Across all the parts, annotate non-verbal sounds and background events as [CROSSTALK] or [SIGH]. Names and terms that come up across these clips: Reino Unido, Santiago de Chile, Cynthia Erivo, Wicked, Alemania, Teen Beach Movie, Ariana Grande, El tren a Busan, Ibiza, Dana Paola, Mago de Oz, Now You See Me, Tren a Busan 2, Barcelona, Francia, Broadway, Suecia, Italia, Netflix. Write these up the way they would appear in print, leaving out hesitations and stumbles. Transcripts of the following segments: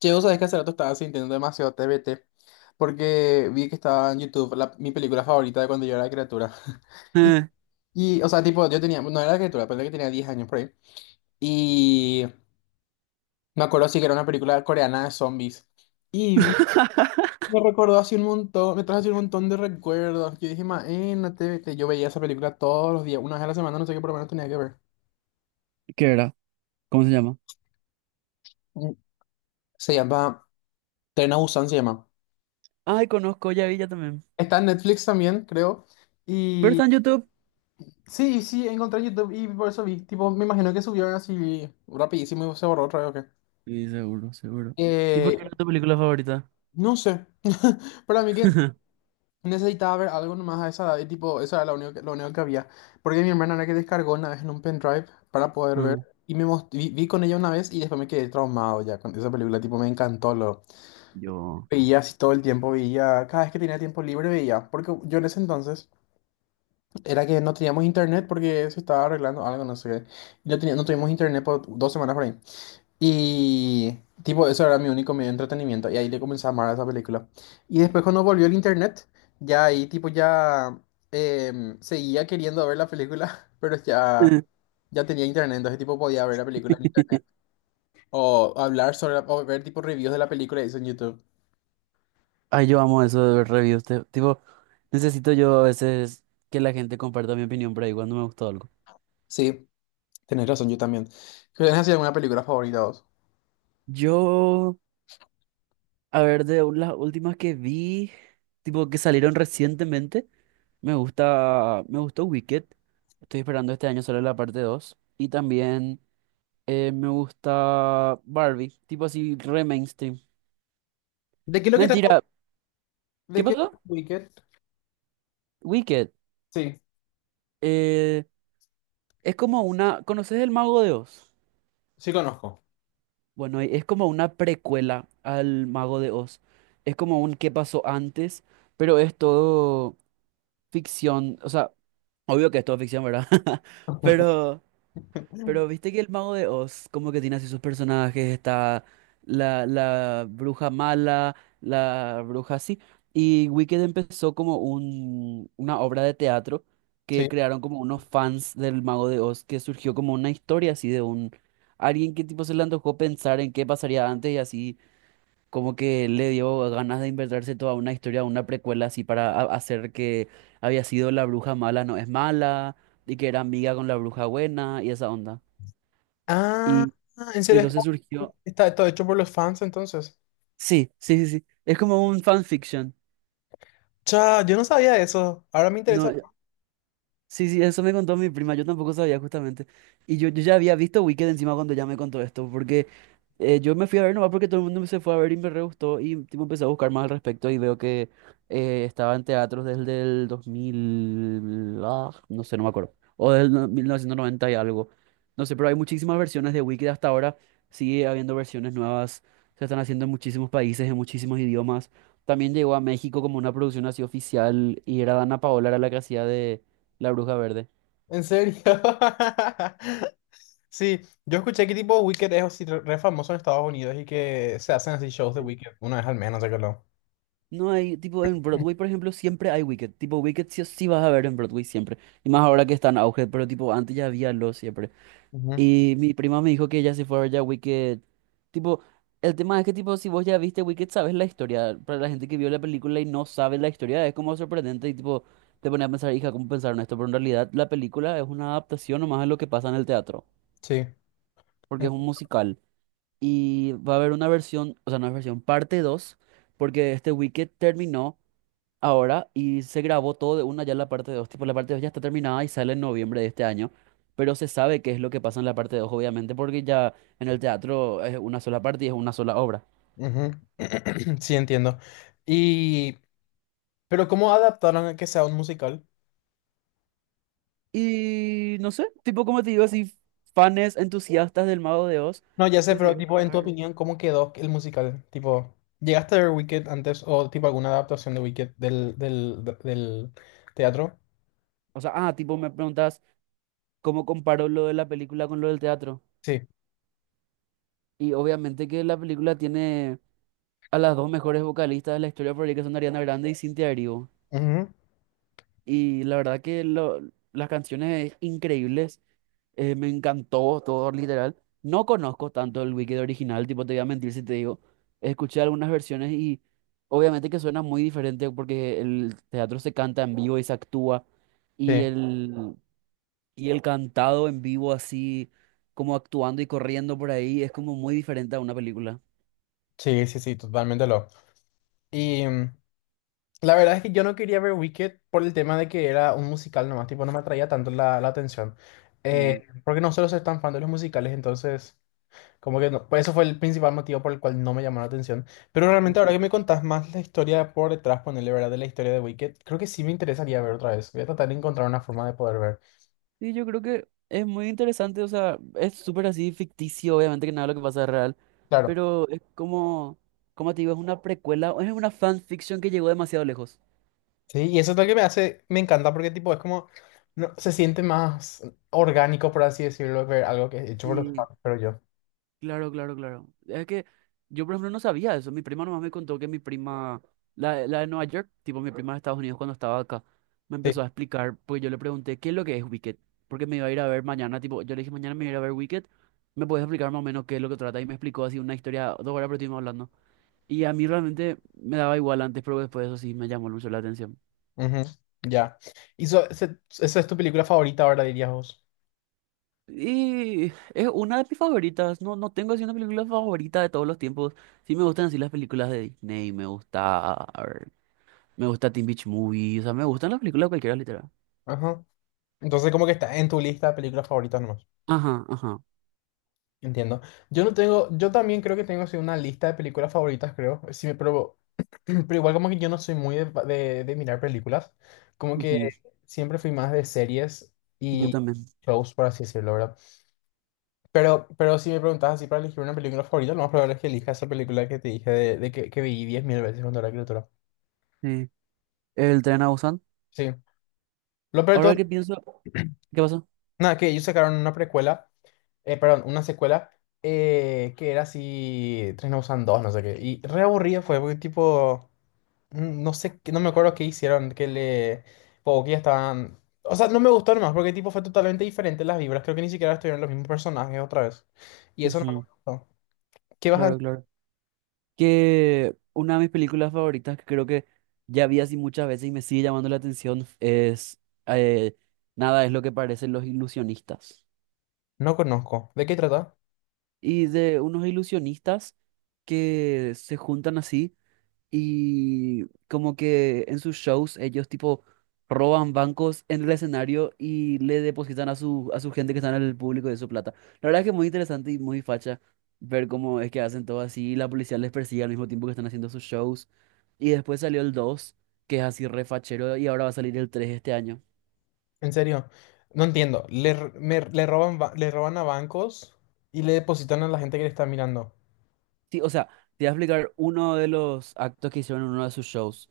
Che, vos sabés que hace rato estaba sintiendo demasiado TBT porque vi que estaba en YouTube mi película favorita de cuando yo era criatura. [LAUGHS] Y, Eh. O sea, tipo, yo tenía, no era criatura, pero que tenía 10 años por ahí. Y me acuerdo sí que era una película coreana de zombies. Y vi- [LAUGHS] Me recordó así un montón, me trajo así un montón de recuerdos. Yo dije, ma, no TBT. Yo veía esa película todos los días, una vez a la semana, no sé qué, por lo menos tenía que ver. ¿Qué era? ¿Cómo se llama? Mm, Se llama Tren a Busan, se llama. Ay, conozco, ya vi, ya también. Está en Netflix también, creo. Pero está en YouTube. Sí, sí, encontré en YouTube y por eso vi. Tipo, me imagino que subió así rapidísimo y se borró otra vez o qué. Sí, seguro, seguro. ¿Y por Eh, qué era tu película favorita? no sé. [LAUGHS] Para mí que [LAUGHS] necesitaba ver algo nomás a esa edad y tipo, eso era lo único lo único que había. Porque mi hermana era que descargó una vez en un pendrive para poder ver. Mm. Vi con ella una vez y después me quedé traumado ya con esa película. Tipo, me encantó. Lo Yo. veía así todo el tiempo, veía. Cada vez que tenía tiempo libre veía. Porque yo en ese entonces era que no teníamos internet porque se estaba arreglando algo, no sé qué. No tuvimos internet por 2 semanas por ahí. Y tipo, eso era mi único medio de entretenimiento. Y ahí le comencé a amar a esa película. Y después cuando volvió el internet, ya ahí tipo seguía queriendo ver la película, [LAUGHS] pero ya, Eh. ya tenía internet, entonces tipo podía ver la película en internet. O ver tipo reviews de la película y eso en YouTube. Ay, yo amo eso de ver reviews. Tipo, necesito yo a veces que la gente comparta mi opinión por ahí cuando me gustó algo. Sí, tenés razón, yo también. ¿Tienes así alguna película favorita vos? Yo, a ver, las últimas que vi, tipo, que salieron recientemente, me gustó Wicked. Estoy esperando este año solo la parte dos. Y también me gusta Barbie, tipo así, re mainstream. ¿De qué es lo que trata? Mentira, ¿De ¿qué qué pasó? ¿Wicked? Wicked. Sí, Eh, es como una. ¿Conoces el Mago de Oz? sí conozco. Bueno, es como una precuela al Mago de Oz. Es como un qué pasó antes, pero es todo ficción. O sea, obvio que es todo ficción, ¿verdad? [LAUGHS] [LAUGHS] Pero Pero viste que el mago de Oz, como que tiene así sus personajes, está la bruja mala, la bruja así. Y Wicked empezó como una obra de teatro que Sí. crearon como unos fans del mago de Oz, que surgió como una historia así de un alguien que tipo se le antojó pensar en qué pasaría antes, y así como que le dio ganas de inventarse toda una historia, una precuela así para hacer que había sido la bruja mala, no es mala, y que era amiga con la bruja buena y esa onda. Ah, Y ¿en serio? entonces surgió, ¿Está todo hecho por los fans entonces? sí, sí, sí, sí, es como un fanfiction. Cha, yo no sabía eso. Ahora me interesa. No, sí, sí, eso me contó mi prima, yo tampoco sabía justamente. Y yo ya había visto Wicked encima cuando ya me contó esto, porque yo me fui a ver nomás porque todo el mundo se fue a ver y me re gustó y tipo, empecé a buscar más al respecto y veo que estaba en teatros desde el 2000, ah, no sé, no me acuerdo, o del 1990 y algo. No sé, pero hay muchísimas versiones de Wicked hasta ahora, sigue habiendo versiones nuevas, se están haciendo en muchísimos países, en muchísimos idiomas. También llegó a México como una producción así oficial y era Dana Paola, era la que hacía de... la Bruja Verde. En serio. [LAUGHS] Sí, yo escuché que tipo Wicked es así re famoso en Estados Unidos y que se hacen así shows de Sí. Wicked una vez al menos, sé que lo. No hay, tipo en Broadway, por ejemplo, siempre hay Wicked. Tipo, Wicked sí o sí vas a ver en Broadway siempre. Y más ahora que está en auge, pero tipo, antes ya había lo siempre. Ujú. Y mi prima me dijo que ella se fue a ver ya Wicked. Tipo, el tema es que, tipo, si vos ya viste Wicked, sabes la historia. Para la gente que vio la película y no sabe la historia, es como sorprendente y tipo, te pone a pensar, hija, ¿cómo pensaron esto? Pero en realidad la película es una adaptación nomás de lo que pasa en el teatro, Sí. porque En- es un musical. Y va a haber una versión, o sea, una versión parte dos, porque este Wicked terminó ahora y se grabó todo de una ya la parte dos. Tipo, la parte 2 ya está terminada y sale en noviembre de este año, pero se sabe qué es lo que pasa en la parte 2 obviamente, porque ya en el teatro es una sola parte y es una sola obra. Ujú. [CLEARS THROAT] Sí, entiendo. Y, pero ¿cómo adaptaron a que sea un musical? Y no sé, tipo, como te digo, así, fans entusiastas del Mago de Oz No, ya sé, pero decidieron tipo, en tu crear. opinión, ¿cómo quedó el musical? Tipo, ¿llegaste a ver Wicked antes o tipo alguna adaptación de Wicked del teatro? O sea, ah, tipo, me preguntas cómo comparo lo de la película con lo del teatro. Sí. Y obviamente que la película tiene a las dos mejores vocalistas de la historia por ahí, que son Ariana Grande y Cynthia Erivo. Ujú. Y la verdad que las canciones increíbles, me encantó todo, literal. No conozco tanto el Wicked original, tipo, te voy a mentir si te digo. Escuché algunas versiones y obviamente que suena muy diferente porque el teatro se canta en vivo y se actúa. Y Sí. el, y el cantado en vivo así, como actuando y corriendo por ahí, es como muy diferente a una película. Sí, sí, sí, totalmente lo. Y mm, la verdad es que yo no quería ver Wicked por el tema de que era un musical nomás, tipo, no me atraía tanto la atención. Mm. Porque no suelo ser tan fan de los musicales, entonces, como que no, pues eso fue el principal motivo por el cual no me llamó la atención. Pero realmente ahora que me contás más la historia por detrás, ponerle verdad de la historia de Wicked, creo que sí me interesaría ver otra vez. Voy a tratar de encontrar una forma de poder ver. Sí, yo creo que es muy interesante, o sea, es súper así ficticio, obviamente que nada de lo que pasa es real, Claro, pero es como, como te digo, es una precuela, es una fanfiction que llegó demasiado lejos. sí, y eso es lo que me hace, me encanta porque tipo, es como, no, se siente más orgánico, por así decirlo, ver algo que es hecho por los Sí, fans, pero yo. claro, claro, claro. Es que yo, por ejemplo, no sabía eso. Mi prima nomás me contó que mi prima, la de Nueva York, tipo mi prima de Estados Unidos cuando estaba acá, me Sí, empezó a explicar, pues yo le pregunté, ¿qué es lo que es Wicked? Porque me iba a ir a ver mañana, tipo, yo le dije, mañana me voy a ir a ver Wicked, ¿me puedes explicar más o menos qué es lo que trata? Y me explicó así una historia, dos horas, pero estuvimos hablando. Y a mí realmente me daba igual antes, pero después de eso sí me llamó mucho la atención. ujú, ya. Esa es tu película favorita ahora, dirías vos. Y es una de mis favoritas. No, no tengo así una película favorita de todos los tiempos. Sí me gustan así las películas de Disney, me gusta, a ver, me gusta Teen Beach Movie, o sea, me gustan las películas cualquiera, literal. Ajá. Entonces, como que está en tu lista de películas favoritas nomás. Ajá, ajá. Entiendo. Yo no tengo, yo también creo que tengo así una lista de películas favoritas, creo. Pero, [CLEARS THROAT] pero igual como que yo no soy muy de mirar películas. Como que Ujú, siempre fui más de series yo y también. shows, por así decirlo, ¿verdad? Pero si me preguntas así para elegir una película favorita, lo más probable es que elija esa película que te dije que vi 10.000 veces cuando era criatura. Sí. El tren a Busan. Sí. Lo peor de todo Ahora que pienso, ¿qué pasó? nada, que ellos sacaron una precuela, perdón, una secuela que era así, Tren a Busan 2, no sé qué. Y re aburrido fue, porque tipo, no sé, no me acuerdo qué hicieron, o que ya estaban. O sea, no me gustó nomás, porque tipo fue totalmente diferente las vibras, creo que ni siquiera estuvieron los mismos personajes otra vez. Y eso no me Ujú, gustó. ¿Qué vas a claro, decir? claro. Que una de mis películas favoritas, que creo que ya vi así muchas veces y me sigue llamando la atención, es eh, Nada es lo que parecen los ilusionistas. No conozco. ¿De qué trata? Y de unos ilusionistas que se juntan así y como que en sus shows ellos tipo roban bancos en el escenario y le depositan a a su gente que está en el público de su plata. La verdad es que es muy interesante y muy facha ver cómo es que hacen todo así. Y la policía les persigue al mismo tiempo que están haciendo sus shows. Y después salió el dos, que es así refachero, y ahora va a salir el 3 este año. En serio, no entiendo. Le roban, le roban a bancos y le depositan a la gente que le está mirando. Sí, o sea, te voy a explicar uno de los actos que hicieron en uno de sus shows.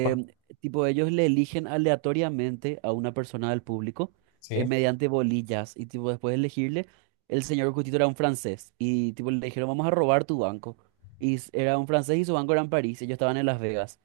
Guau. tipo, ellos le eligen aleatoriamente a una persona del público Sí. mediante bolillas y tipo, después de elegirle, el señor Cutito era un francés y tipo, le dijeron, vamos a robar tu banco. Y era un francés y su banco era en París, ellos estaban en Las Vegas.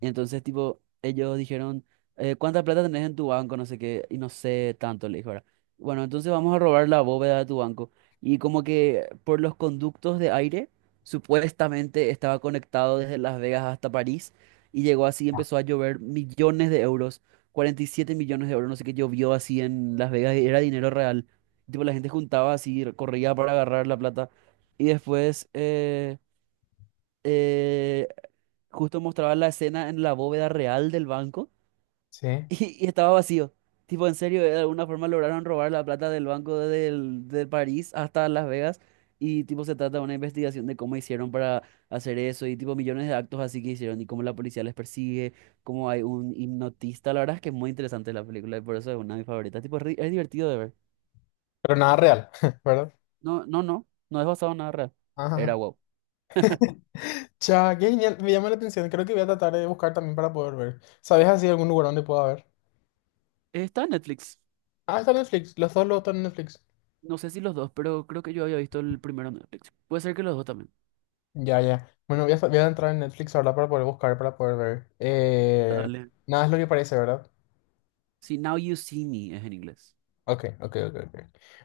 Y entonces, tipo, ellos dijeron, ¿cuánta plata tenés en tu banco? No sé qué, y no sé tanto, le dijo, ¿verdad? Bueno, entonces vamos a robar la bóveda de tu banco. Y como que por los conductos de aire, supuestamente estaba conectado desde Las Vegas hasta París, y llegó así, Ah. empezó a llover millones de euros, 47 millones de euros, no sé qué, llovió así en Las Vegas, y era dinero real. Tipo, la gente juntaba así, corría para agarrar la plata. Y después, eh, justo mostraba la escena en la bóveda real del banco [LAUGHS] Sí. Y estaba vacío. Tipo, en serio, de alguna forma lograron robar la plata del banco de París hasta Las Vegas, y tipo se trata de una investigación de cómo hicieron para hacer eso y tipo millones de actos así que hicieron y cómo la policía les persigue, cómo hay un hipnotista. La verdad es que es muy interesante la película y por eso es una de mis favoritas. Tipo, es divertido de ver. Pero nada real, [LAUGHS] ¿verdad? No, no, no, no es basado en nada real. Era Ajá. wow. Cha, qué genial. Me llama la atención. Creo que voy a tratar de buscar también para poder ver. ¿Sabes así algún lugar donde pueda ver? Está en Netflix. Ah, está en Netflix. Los dos lo están en Netflix. No sé si los dos, pero creo que yo había visto el primero en Netflix. Puede ser que los dos también. Ya, ya. Bueno, voy a entrar en Netflix ahora para poder buscar, para poder ver. Dale. Nada es lo que parece, ¿verdad? Si Now You See Me es en inglés. Ok, ok, ok, ok.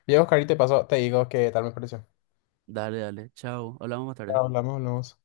Voy a buscar y te paso, te digo qué tal me pareció. Dale, dale. Chao. Hablamos más tarde. Hablamos, hablamos.